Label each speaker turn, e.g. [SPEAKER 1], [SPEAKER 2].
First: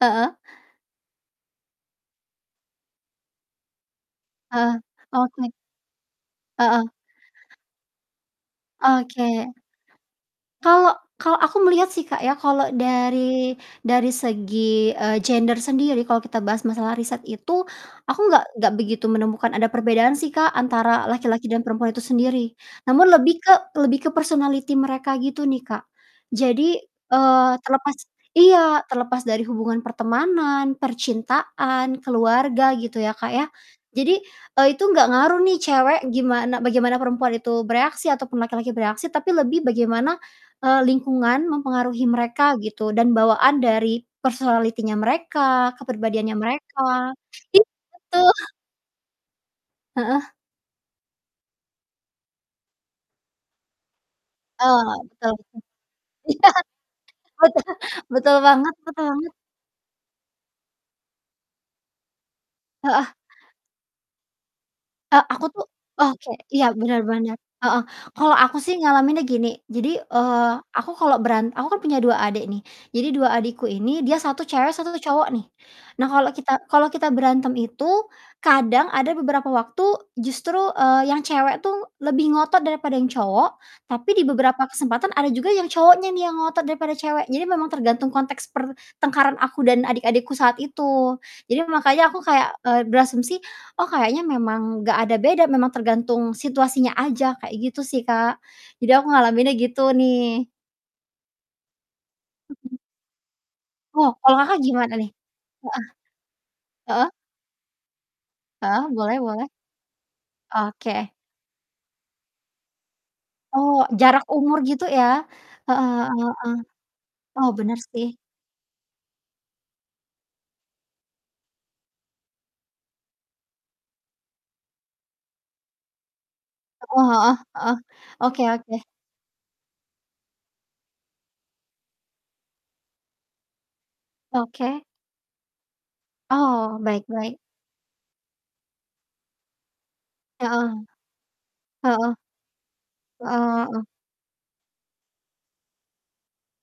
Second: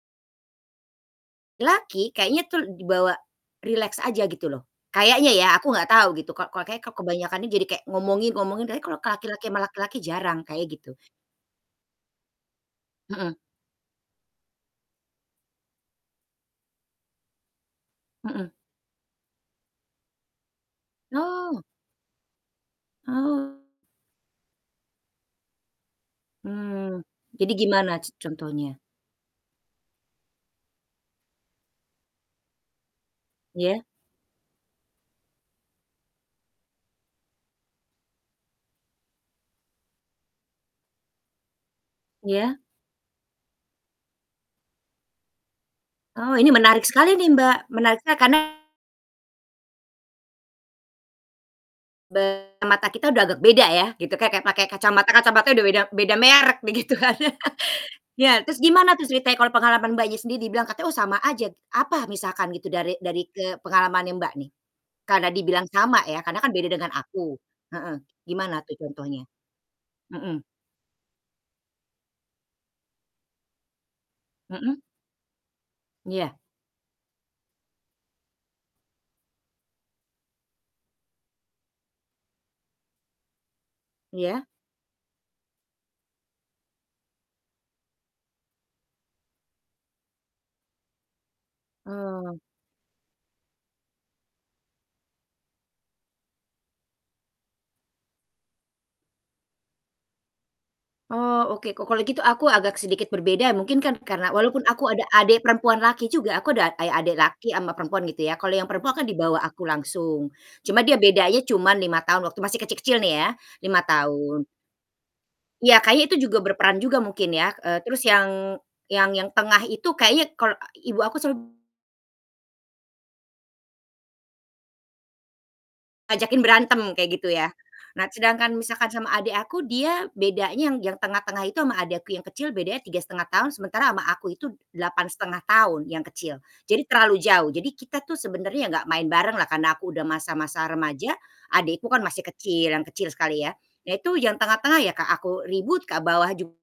[SPEAKER 1] Heeh?
[SPEAKER 2] Laki kayaknya tuh di bawa rileks aja gitu loh,
[SPEAKER 1] Ah,
[SPEAKER 2] kayaknya ya
[SPEAKER 1] oke.
[SPEAKER 2] aku gak tau gitu. Kal ko kayaknya
[SPEAKER 1] Heeh.
[SPEAKER 2] kebanyakan nih jadi kayak ngomongin-ngomongin tapi kalau laki-laki
[SPEAKER 1] Oke.
[SPEAKER 2] sama laki-laki jarang, kayak
[SPEAKER 1] Kalau
[SPEAKER 2] gitu.
[SPEAKER 1] kalau aku melihat sih Kak, ya, kalau
[SPEAKER 2] Heeh.
[SPEAKER 1] dari dari segi, eee, gender sendiri kalau kita bahas masalah riset itu, aku nggak
[SPEAKER 2] Mhm.
[SPEAKER 1] nggak begitu menemukan ada perbedaan sih Kak, antara laki-laki dan
[SPEAKER 2] Oh.
[SPEAKER 1] perempuan itu sendiri, namun lebih ke
[SPEAKER 2] Oh.
[SPEAKER 1] lebih ke personality mereka gitu nih Kak. Jadi,
[SPEAKER 2] Hmm,
[SPEAKER 1] eee,
[SPEAKER 2] jadi gimana
[SPEAKER 1] terlepas
[SPEAKER 2] c contohnya?
[SPEAKER 1] iya, terlepas dari hubungan pertemanan, percintaan, keluarga gitu ya, Kak, ya.
[SPEAKER 2] Iya?
[SPEAKER 1] Jadi, eee, itu nggak ngaruh nih cewek gimana bagaimana perempuan itu bereaksi ataupun laki-laki bereaksi, tapi lebih bagaimana, eee, lingkungan mempengaruhi mereka
[SPEAKER 2] Iya?
[SPEAKER 1] gitu dan bawaan dari personality-nya mereka, kepribadiannya
[SPEAKER 2] Oh, ini menarik
[SPEAKER 1] mereka,
[SPEAKER 2] sekali nih Mbak, menarik sekali.
[SPEAKER 1] gitu.
[SPEAKER 2] Karena
[SPEAKER 1] Heeh?
[SPEAKER 2] Be mata kita udah agak beda ya gitu, kek kek pakai
[SPEAKER 1] Ah,
[SPEAKER 2] kacamata
[SPEAKER 1] betul
[SPEAKER 2] kacamata
[SPEAKER 1] betul.
[SPEAKER 2] udah beda beda
[SPEAKER 1] Iya,
[SPEAKER 2] merek begitu kan.
[SPEAKER 1] betul betul
[SPEAKER 2] Ya, terus
[SPEAKER 1] banget, cepat
[SPEAKER 2] gimana tuh
[SPEAKER 1] banget.
[SPEAKER 2] ceritanya kalau pengalaman Mbaknya, sendiri dibilang katanya, "Oh, sama aja." Apa misalkan gitu dari
[SPEAKER 1] Heeh.
[SPEAKER 2] dari ke pengalamannya Mbak, nih?
[SPEAKER 1] Eee,
[SPEAKER 2] Karena
[SPEAKER 1] aku tuh
[SPEAKER 2] dibilang sama ya,
[SPEAKER 1] oke
[SPEAKER 2] karena kan beda
[SPEAKER 1] iya,
[SPEAKER 2] dengan
[SPEAKER 1] bener
[SPEAKER 2] aku
[SPEAKER 1] bener, heeh,
[SPEAKER 2] heeh,
[SPEAKER 1] kalau aku
[SPEAKER 2] gimana
[SPEAKER 1] sih
[SPEAKER 2] tuh
[SPEAKER 1] ngalaminnya
[SPEAKER 2] contohnya?
[SPEAKER 1] gini. Jadi,
[SPEAKER 2] Mhm.
[SPEAKER 1] eee, aku kalau beran aku kan punya 2 adik nih, jadi 2 adikku ini dia 1 cewek,
[SPEAKER 2] Mhm?
[SPEAKER 1] 1 cowok nih. Nah, kalau
[SPEAKER 2] Iya.
[SPEAKER 1] kita kalau kita berantem itu kadang ada beberapa waktu justru, eee, yang cewek tuh lebih ngotot daripada yang cowok, tapi di
[SPEAKER 2] Iya?
[SPEAKER 1] beberapa kesempatan ada juga yang cowoknya nih yang ngotot daripada cewek. Jadi, memang tergantung konteks pertengkaran aku dan adik-adikku saat itu. Jadi, makanya aku
[SPEAKER 2] Oh.
[SPEAKER 1] kayak, eee, berasumsi, "Oh, kayaknya memang nggak ada beda, memang tergantung situasinya aja" kayak gitu sih Kak, jadi aku ngalaminnya gitu nih.
[SPEAKER 2] Oh oke, ko kalau gitu aku
[SPEAKER 1] Mhm.
[SPEAKER 2] agak sedikit berbeda mungkin kan,
[SPEAKER 1] Oh,
[SPEAKER 2] karena
[SPEAKER 1] kalau Kakak,
[SPEAKER 2] walaupun aku
[SPEAKER 1] gimana
[SPEAKER 2] ada
[SPEAKER 1] nih?
[SPEAKER 2] adik perempuan
[SPEAKER 1] Heeh,
[SPEAKER 2] laki juga aku ada eh,
[SPEAKER 1] heeh?
[SPEAKER 2] adik laki sama perempuan gitu ya. Kalau yang
[SPEAKER 1] Heeh,
[SPEAKER 2] perempuan kan
[SPEAKER 1] boleh
[SPEAKER 2] dibawa
[SPEAKER 1] boleh.
[SPEAKER 2] aku langsung, cuma
[SPEAKER 1] Oke.
[SPEAKER 2] dia bedanya cuma 5 tahun waktu masih kecil-kecil nih ya,
[SPEAKER 1] Oh,
[SPEAKER 2] 5
[SPEAKER 1] jarak
[SPEAKER 2] tahun.
[SPEAKER 1] umur gitu ya?
[SPEAKER 2] Iya,
[SPEAKER 1] Heeh
[SPEAKER 2] kayaknya itu
[SPEAKER 1] heeh
[SPEAKER 2] juga
[SPEAKER 1] heeh.
[SPEAKER 2] berperan juga mungkin
[SPEAKER 1] Oh,
[SPEAKER 2] ya,
[SPEAKER 1] bener
[SPEAKER 2] eee, terus
[SPEAKER 1] sih.
[SPEAKER 2] yang yang yang tengah itu kayaknya kal e ibu aku sem Ajakin berantem
[SPEAKER 1] Heeh
[SPEAKER 2] kayak gitu
[SPEAKER 1] heeh
[SPEAKER 2] ya.
[SPEAKER 1] heeh,
[SPEAKER 2] Nah,
[SPEAKER 1] oke
[SPEAKER 2] sedangkan
[SPEAKER 1] oke.
[SPEAKER 2] misalkan sama adek aku, dia bedanya yang yang tengah-tengah itu sama adek aku yang kecil bedanya 3 1/2 tahun, sementara sama aku itu
[SPEAKER 1] Oke.
[SPEAKER 2] 8 1/2 tahun yang kecil,
[SPEAKER 1] Oh,
[SPEAKER 2] jadi terlalu
[SPEAKER 1] baik-baik.
[SPEAKER 2] jauh. Jadi, kita tuh sebenernya nggak main bareng lah karena aku udah masa-masa
[SPEAKER 1] Heeh,
[SPEAKER 2] remaja, adekku kan
[SPEAKER 1] heeh.
[SPEAKER 2] masih kecil, yang kecil sekali ya.
[SPEAKER 1] Heeh heeh.
[SPEAKER 2] Nah, itu yang tengah-tengah ya Kak, aku ribut ke bawah jug